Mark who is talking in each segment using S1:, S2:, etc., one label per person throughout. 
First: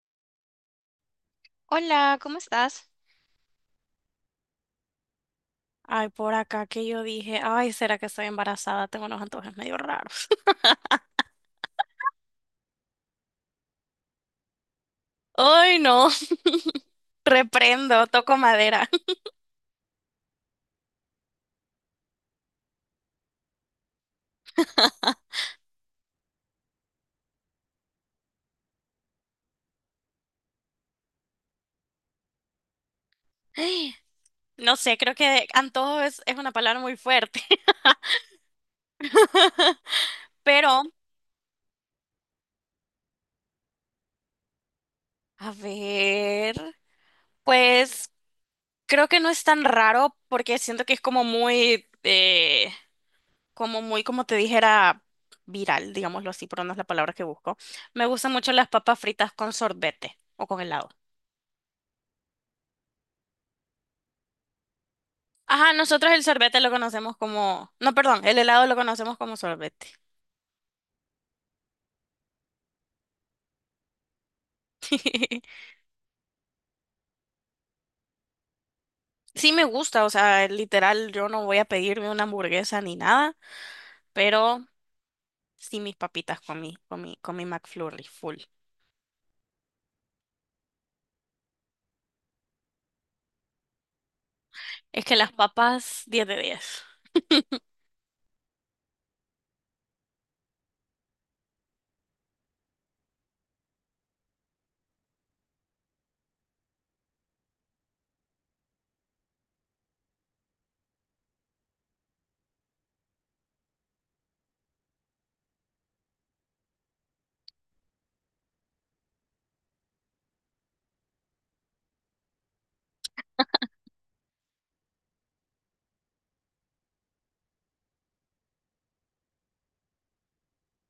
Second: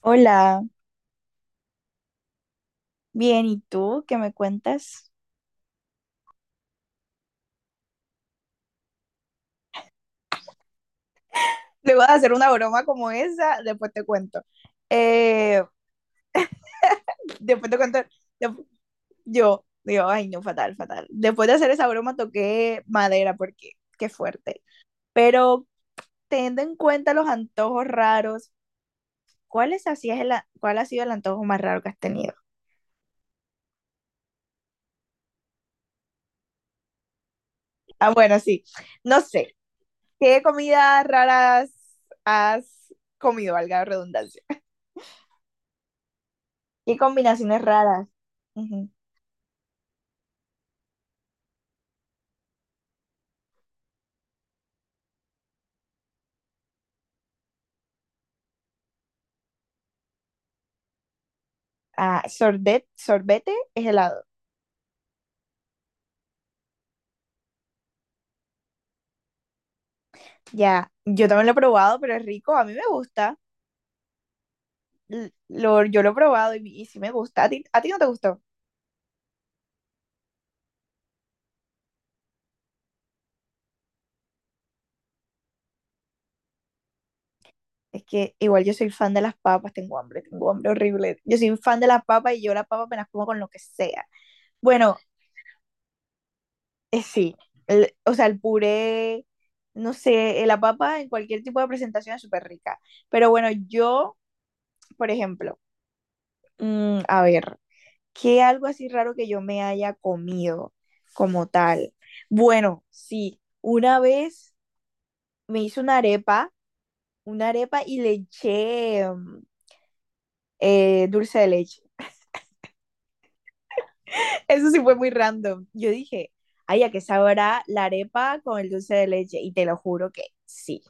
S1: Hola,
S2: Hola, ¿cómo estás?
S1: bien, ¿y tú qué me cuentas?
S2: Ay, por acá que yo dije, ay, ¿será que estoy embarazada? Tengo unos antojos medio raros.
S1: Luego de hacer una broma como esa, después te cuento. Eh,
S2: Ay, no.
S1: después te cuento. dep-
S2: Reprendo, toco madera.
S1: yo digo, ay, no, fatal, fatal. Después de hacer esa broma toqué madera porque qué fuerte. Pero teniendo en cuenta los antojos raros, ¿ cuál ha sido el antojo más raro que has tenido?
S2: No sé, creo que antojo es una palabra muy fuerte,
S1: Ah, bueno, sí. No sé. ¿Qué
S2: pero
S1: comidas raras has comido, valga la redundancia?
S2: a ver,
S1: ¿Qué combinaciones raras?
S2: pues creo que no es tan raro porque siento que es como muy, como muy, como te dijera, viral, digámoslo así, pero no es la palabra que busco. Me gustan mucho las papas fritas con sorbete o con helado.
S1: Ah, sorbet, sorbete es helado.
S2: Ajá, nosotros el sorbete lo conocemos como, no, perdón, el helado lo conocemos como sorbete.
S1: Ya, yo también lo he probado, pero es rico, a mí me gusta. Yo lo he probado y, sí me gusta. ¿A ti, no te gustó?
S2: Sí me gusta, o sea, literal, yo no voy a pedirme una hamburguesa ni nada, pero sí mis papitas con mi McFlurry
S1: Es que
S2: full.
S1: igual yo soy fan de las papas, tengo hambre horrible. Yo soy fan de las papas y yo las papas me las como con lo que sea. Bueno,
S2: Es que las papas 10 de 10.
S1: sí, o sea, el puré, no sé, la papa en cualquier tipo de presentación es súper rica. Pero bueno, yo, por ejemplo, a ver, que algo así raro que yo me haya comido como tal. Bueno, sí, una vez me hice una arepa y le eché dulce de leche. Eso sí fue muy random. Yo dije, ay, ¿a qué sabrá la arepa con el dulce de leche? Y te lo juro que sí.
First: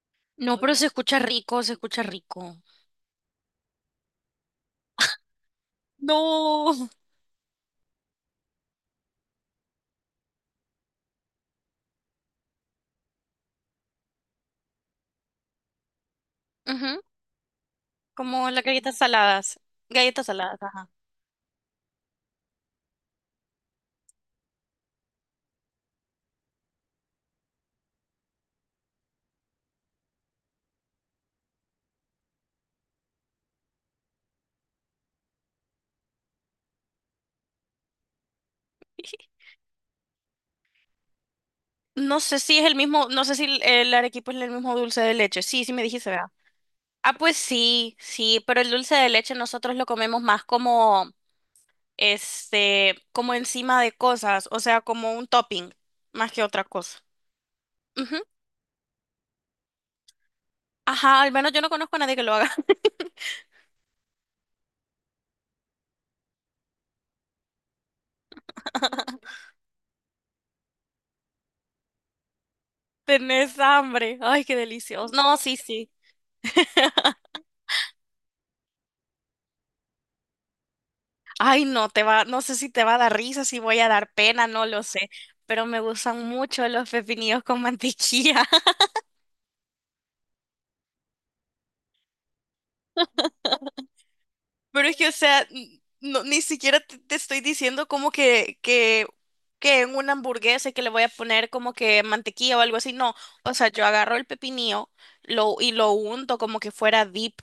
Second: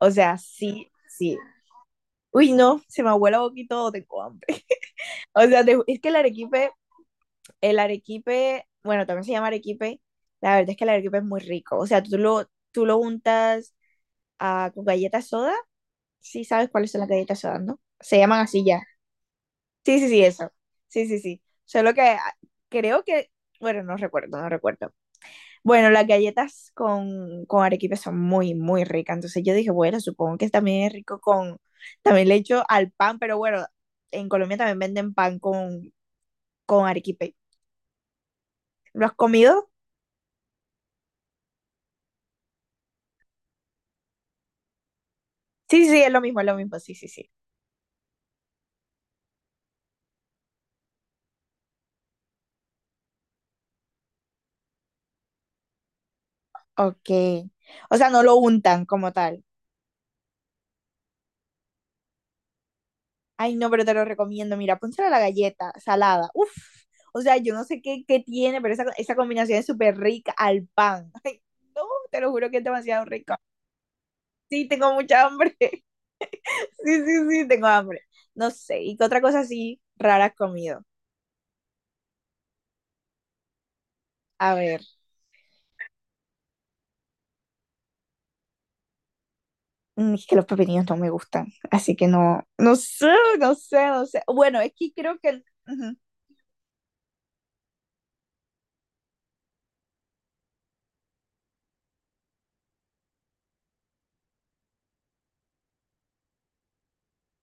S1: O sea,
S2: No, pero se
S1: sí,
S2: escucha
S1: sí.
S2: rico, se escucha
S1: Uy,
S2: rico.
S1: no, se me abuela boquito, tengo hambre. O sea, es que el arequipe.
S2: No. Ujú.
S1: El arequipe, bueno, también se llama arequipe. La verdad es que el arequipe es muy rico. O sea, tú lo untas, ah, con galletas soda. Sí sabes cuáles son las galletas soda, ¿no? Se llaman
S2: Como las
S1: así ya.
S2: galletas saladas.
S1: Sí, sí, sí,
S2: Galletas
S1: eso.
S2: saladas, ajá.
S1: Sí, sí, sí. Solo que ah, creo que, bueno, no recuerdo. Bueno, las galletas con arequipe son muy, muy ricas. Entonces yo dije, bueno, supongo que también es rico con, también le echo al pan, pero bueno, en Colombia también venden pan con arequipe. ¿Lo has comido?
S2: No sé si es el mismo, no sé si el arequipe es el mismo dulce de leche. Sí, sí me
S1: Sí, sí, sí,
S2: dijiste.
S1: es lo mismo, sí, sí,
S2: Ah,
S1: sí.
S2: pues sí, sí, pero el dulce de leche nosotros lo comemos más como, este, como encima de cosas, o sea, como un topping, más que otra cosa.
S1: Ok. O sea,
S2: Ujú.
S1: no lo untan como tal.
S2: Ajá, al menos yo no conozco a nadie que lo haga.
S1: Ay, no, pero te lo recomiendo. Mira, pónselo a la galleta salada. Uf. O sea, yo no sé qué, qué tiene, pero esa combinación es súper rica al pan. Ay, no, te lo juro que es demasiado rico.
S2: Tenés hambre. Ay, qué
S1: Sí, tengo
S2: delicioso.
S1: mucha
S2: No,
S1: hambre.
S2: sí, sí.
S1: Sí, sí, sí, tengo hambre. No sé. ¿Y qué otra cosa así rara has comido?
S2: Ay, no, te va, no sé si te va a dar risa, si voy a dar pena,
S1: A
S2: no
S1: ver.
S2: lo sé. Pero me gustan mucho los pepinillos con mantequilla.
S1: Mm, es que los pepinillos no me gustan. Así que no. No sé, no sé, no sé. Bueno, es
S2: Pero
S1: que
S2: es que, o
S1: creo que,
S2: sea,
S1: ujú,
S2: no, ni siquiera te estoy diciendo como que en una hamburguesa que le voy a poner como que mantequilla o algo así. No, o sea, yo agarro el pepinillo y lo unto como que fuera dip.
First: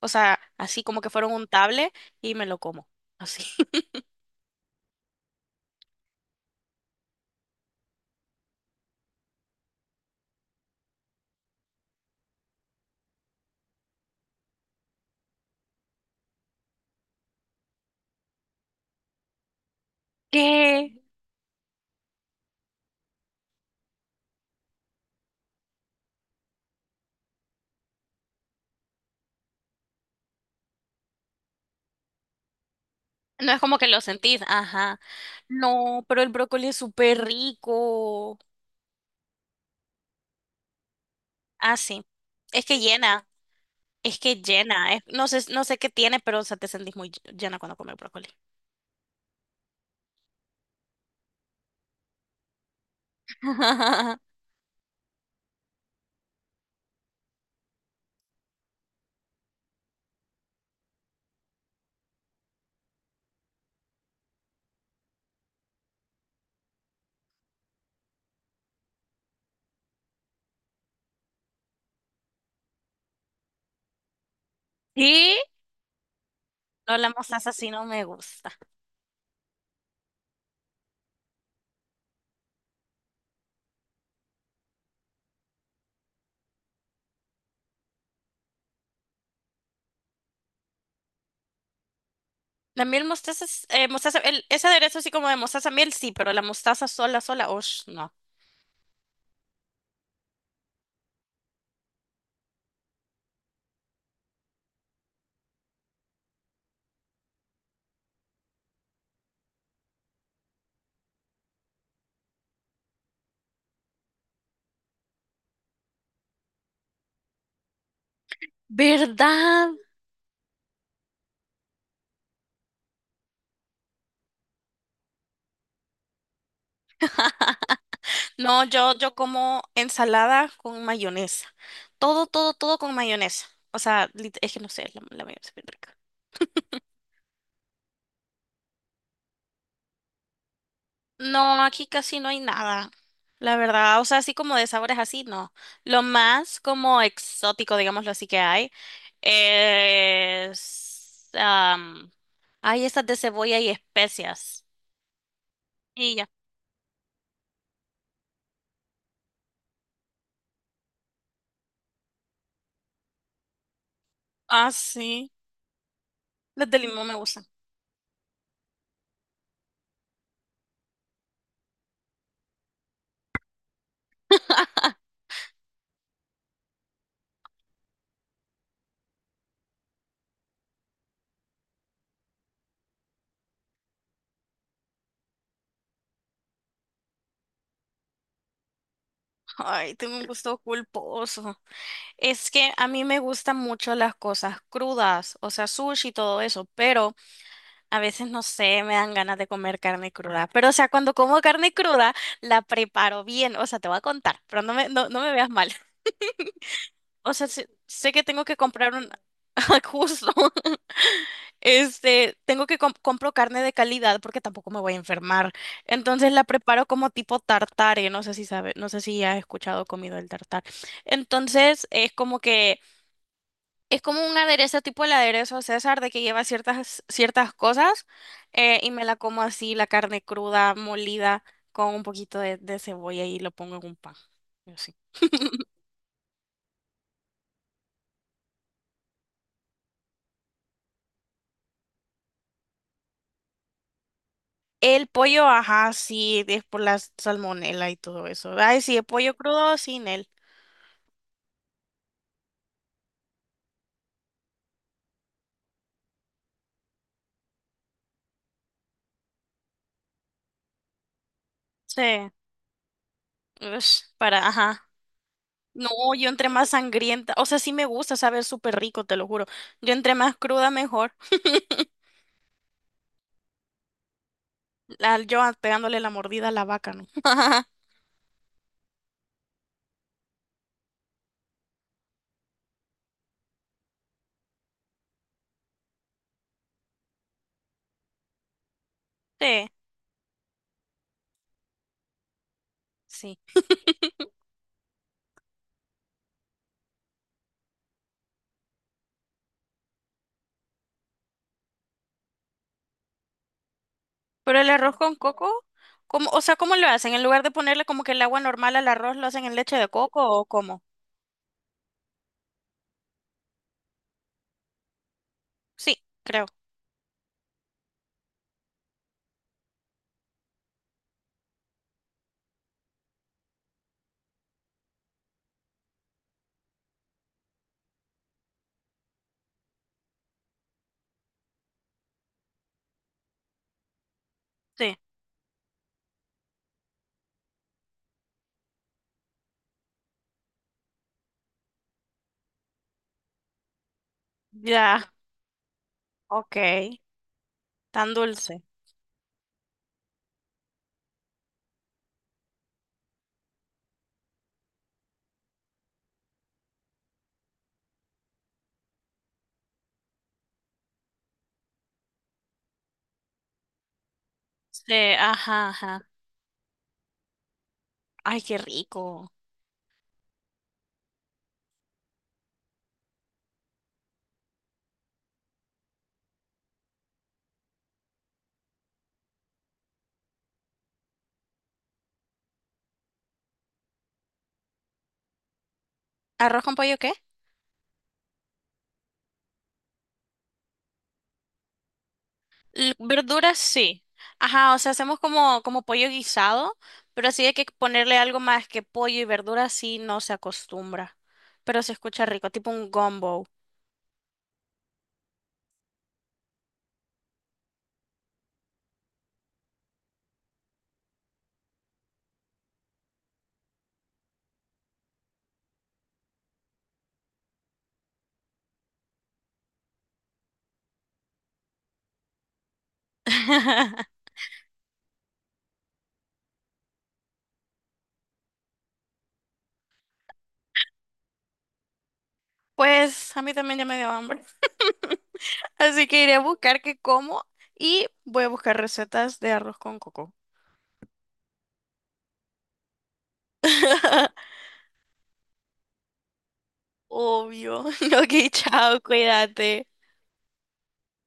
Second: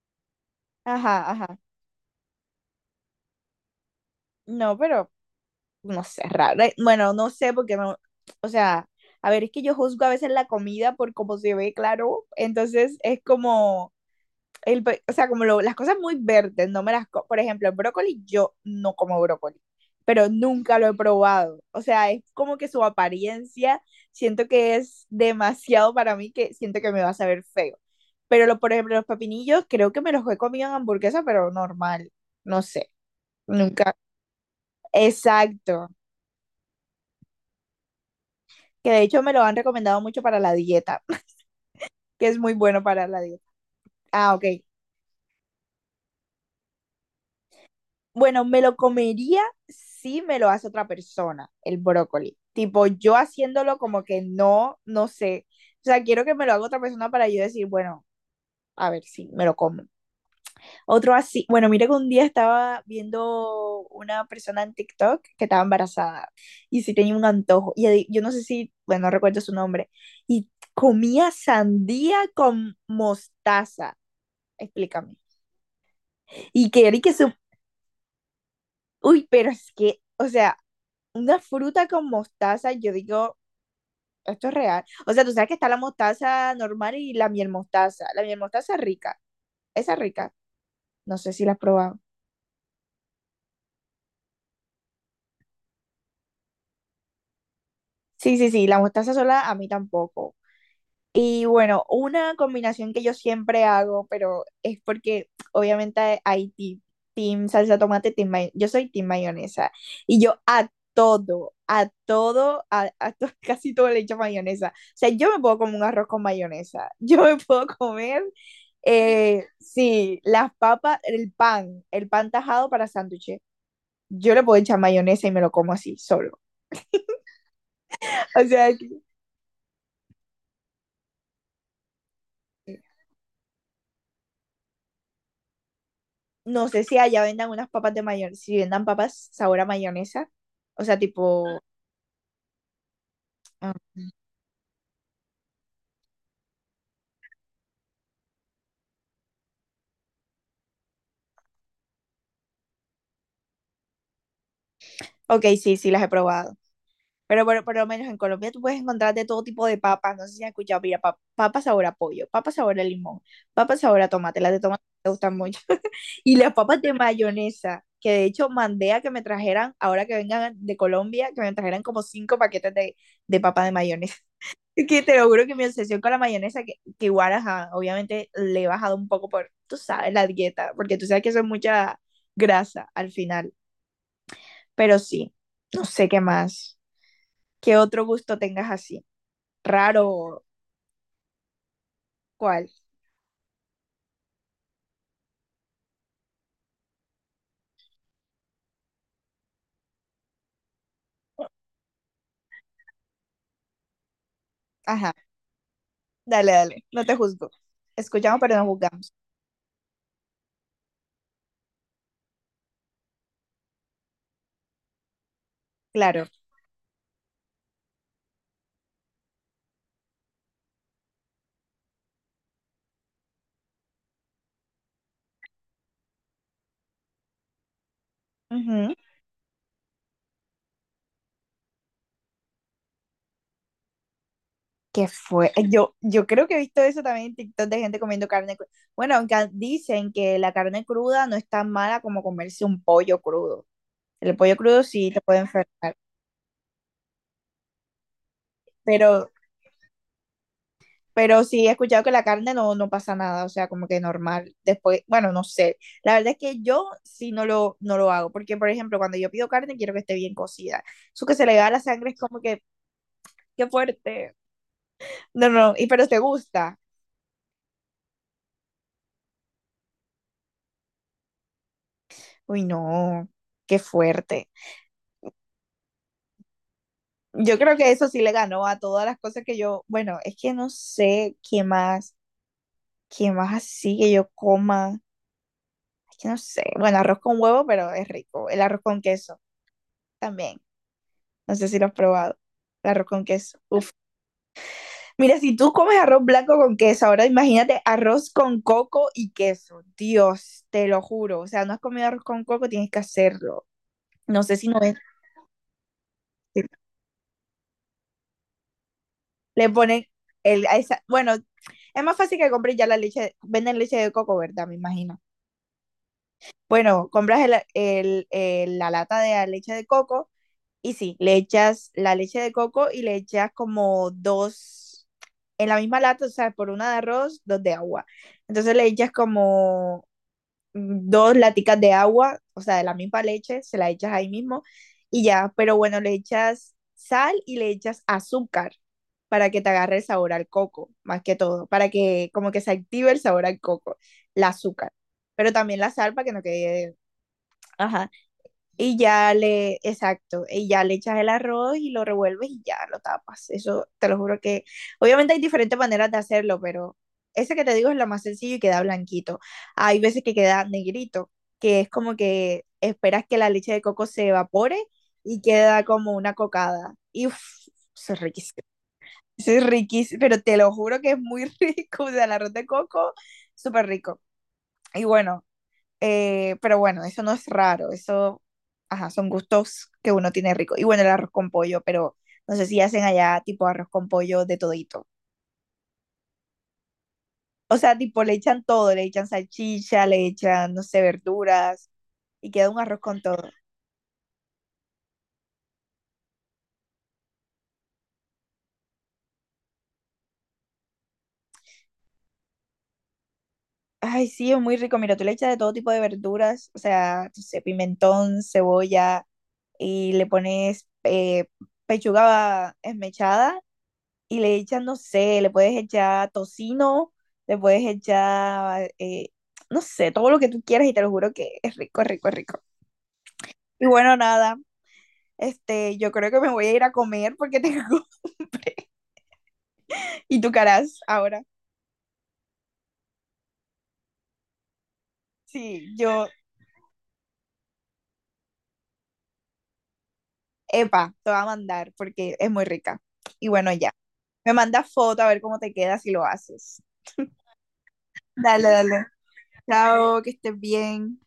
S2: O sea, así como que fuera
S1: ajá,
S2: un
S1: ajá.
S2: untable y me lo como. Así.
S1: No, pero no sé, raro. Bueno, no sé porque no, o sea, a ver, es que yo juzgo a veces la comida por cómo se ve, claro. Entonces es como, o sea, como las cosas muy verdes, no me las, co- por ejemplo, el brócoli, yo no como brócoli, pero nunca lo he
S2: ¿Qué?
S1: probado. O sea, es como que su apariencia, siento que es demasiado para mí, que siento que me va a saber feo. Pero, lo, por ejemplo, los pepinillos, creo que me los he comido en hamburguesa, pero normal, no sé,
S2: No es como que
S1: nunca.
S2: lo sentís. Ajá.
S1: Exacto.
S2: No, pero el brócoli es súper rico.
S1: Que de hecho me lo han recomendado mucho para la dieta,
S2: Ah, sí.
S1: que es muy
S2: Es que
S1: bueno para la
S2: llena.
S1: dieta.
S2: Es
S1: Ah,
S2: que
S1: ok.
S2: llena. No sé, no sé qué tiene, pero o sea, te sentís muy llena cuando comes brócoli.
S1: Bueno, me lo comería si me lo hace otra persona, el brócoli. Tipo, yo haciéndolo como que no, no sé. O sea, quiero que me lo haga otra persona para yo decir, bueno, a ver si me lo como. Otro así, bueno, mira que un día estaba viendo una persona en TikTok que estaba embarazada y sí tenía un antojo. Yo no sé si, bueno, no recuerdo su nombre. Y comía sandía con mostaza. Explícame.
S2: Y
S1: Y que
S2: no,
S1: Eric
S2: la
S1: su...
S2: mostaza sí no me gusta.
S1: Uy, pero es que, o sea, una fruta con mostaza, yo digo, esto es real. O sea, tú sabes que está la mostaza normal y la miel mostaza. La miel mostaza es rica. Esa es rica. No sé si la has probado.
S2: La miel mostaza, mostaza ese aderezo así como de mostaza miel, sí, pero la mostaza sola, sola, osh, no.
S1: Sí, sí, sí, la mostaza sola a mí tampoco. Y bueno, una combinación que yo siempre hago, pero es porque obviamente hay team salsa tomate, yo soy team mayonesa. Y yo a todo, casi todo le echo mayonesa. O sea, yo me puedo comer un arroz con mayonesa. Yo me puedo comer,
S2: ¿Verdad?
S1: sí, las papas, el pan tajado para sándwiches. Yo le puedo echar mayonesa y me lo como así, solo. O
S2: No,
S1: sea,
S2: yo como ensalada con mayonesa. Todo, todo, todo con mayonesa. O sea, es que no sé, la mayonesa es bien rica.
S1: no sé si allá vendan unas papas de mayonesa, si vendan papas sabor a mayonesa. O sea, tipo...
S2: No, aquí casi no hay nada. La
S1: ah,
S2: verdad, o sea, así como de sabores así, no. Lo más como exótico, digámoslo así, que hay es, hay esas de cebolla y especias.
S1: ok, sí, sí, las he
S2: Y ya.
S1: probado. Pero por lo menos en Colombia tú puedes encontrar de todo tipo de papas. No sé si has escuchado, mira, papa sabor a pollo, papas sabor a limón, papas sabor a tomate. Las de
S2: Ah,
S1: tomate me
S2: sí.
S1: gustan mucho. Y las
S2: Las de
S1: papas de
S2: limón me gustan.
S1: mayonesa, que de hecho mandé a que me trajeran, ahora que vengan de Colombia, que me trajeran como 5 paquetes de papas de mayonesa. Es que te lo juro que mi obsesión con la mayonesa, que igual, ajá, obviamente le he bajado un poco por, tú sabes, la dieta, porque tú sabes que eso es mucha grasa al final. Pero sí, no sé qué más. ¿Qué otro gusto tengas así?
S2: Ay, tengo un
S1: ¿Raro?
S2: gusto culposo. Es
S1: ¿Cuál?
S2: que a mí me gustan mucho las cosas crudas, o sea, sushi y todo eso, pero a veces no sé, me dan ganas de comer carne cruda. Pero, o sea, cuando como carne cruda, la preparo bien, o sea, te voy a contar, pero
S1: Ajá,
S2: no me veas mal.
S1: dale, dale, no te
S2: O sea,
S1: juzgo.
S2: sé, sé que
S1: Escuchamos,
S2: tengo
S1: pero
S2: que
S1: no
S2: comprar un...
S1: juzgamos.
S2: Justo. Este, tengo que compro carne de calidad porque tampoco me voy a enfermar.
S1: Claro.
S2: Entonces la preparo como tipo tartare, no sé si sabe, no sé si has escuchado o comido el tartar. Entonces es como que es como un aderezo tipo el aderezo César de que lleva ciertas cosas, y
S1: Ujú.
S2: me la como así la carne cruda molida con un poquito de cebolla y lo pongo en un pan. Y así.
S1: ¿Qué fue? Yo, yo creo que he visto eso también en TikTok de gente comiendo carne cruda. Bueno, aunque dicen que la carne cruda no es tan mala como comerse un pollo crudo. El pollo crudo
S2: El
S1: sí te puede
S2: pollo, ajá,
S1: enfermar,
S2: sí, es por la salmonela y todo eso. Ay, sí, el
S1: pero,
S2: pollo crudo sin él.
S1: pero sí he escuchado que la carne no, no pasa nada, o sea, como que normal. Después, bueno, no sé. La verdad es que yo sí no lo, no lo hago, porque por ejemplo, cuando yo pido carne quiero que esté bien cocida. Eso que se le va a la
S2: Sí.
S1: sangre es como que, qué
S2: Ush,
S1: fuerte.
S2: para, ajá.
S1: No, no, y
S2: No,
S1: pero te
S2: yo entre más
S1: gusta.
S2: sangrienta, o sea, sí me gusta saber súper rico, te lo juro. Yo entre más cruda, mejor.
S1: Uy, no, qué fuerte.
S2: Yo pegándole la mordida a la vaca, ¿no?
S1: Yo creo que eso sí le ganó a todas las cosas que yo, bueno, es que no sé qué más así que yo coma. Es que no sé. Bueno, arroz con huevo, pero es rico. El arroz con queso
S2: Sí,
S1: también. No sé si lo has probado. El arroz con
S2: sí.
S1: queso. Mira, si tú comes arroz blanco con queso, ahora imagínate arroz con coco y queso. Dios, te lo juro. O sea, no has comido arroz con coco, tienes que hacerlo. No sé
S2: Pero
S1: si
S2: el
S1: no es.
S2: arroz con coco, ¿cómo, o sea,
S1: Si
S2: ¿cómo lo hacen? En lugar de ponerle como que el agua normal al arroz, ¿lo hacen en
S1: le
S2: leche de
S1: ponen
S2: coco o
S1: el,
S2: cómo?
S1: bueno, es más fácil que compres ya la leche, venden leche de coco, ¿verdad? Me imagino.
S2: Sí, creo.
S1: Bueno, compras la lata de la leche de coco. Y sí, le echas la leche de coco y le echas como dos, en la misma lata, o sea, por una de arroz, dos de agua. Entonces le echas como dos laticas de agua, o sea, de la misma leche, se la echas ahí mismo
S2: Sí.
S1: y ya, pero bueno, le echas sal y le echas azúcar para que te agarre el sabor al coco, más que todo, para que como que se active el sabor al coco, el azúcar,
S2: Ya,
S1: pero también la sal para que no
S2: ok.
S1: quede, ajá,
S2: Tan dulce.
S1: exacto, y ya le echas el arroz y lo revuelves y ya lo tapas. Eso te lo juro que, obviamente hay diferentes maneras de hacerlo, pero ese que te digo es la más sencilla y queda blanquito. Hay veces que queda negrito, que es como que esperas que la leche de coco se evapore
S2: Sí,
S1: y
S2: ajá,
S1: queda
S2: ajá.
S1: como una cocada. Y uff, eso es
S2: Ay, qué
S1: riquísimo.
S2: rico.
S1: Eso es riquísimo, pero te lo juro que es muy rico. O sea, el arroz de coco, súper rico. Y bueno, pero bueno, eso no es raro, eso, ajá, son gustos que uno tiene rico. Y bueno, el arroz con pollo, pero no sé si hacen allá tipo arroz con pollo de todito.
S2: ¿Arroz con pollo qué?
S1: O sea, tipo le echan todo, le echan salchicha, le echan, no sé, verduras y queda un arroz con todo.
S2: Verduras sí. Ajá, o sea, hacemos como, como pollo guisado, pero así hay que ponerle algo más que pollo y verduras sí no se acostumbra. Pero se escucha rico, tipo un gumbo.
S1: Ay, sí, es muy rico. Mira, tú le echas de todo tipo de verduras, o sea, no sé, pimentón, cebolla y le pones pechuga esmechada y le echas, no sé, le puedes echar tocino, le puedes echar, no sé, todo lo que tú quieras y te lo juro que es rico, es rico, es rico. Y bueno, nada, este, yo creo que me voy a ir a comer porque tengo y tu caras ahora.
S2: Pues a mí también ya me dio hambre.
S1: Sí,
S2: Así que
S1: yo,
S2: iré a buscar qué como y voy a buscar recetas de arroz con coco.
S1: epa, te voy a mandar porque es muy rica. Y bueno, ya. Me mandas foto a ver cómo te queda si lo haces.
S2: Obvio. Ok,
S1: Dale,
S2: chao,
S1: dale.
S2: cuídate.
S1: Chao, que estés bien.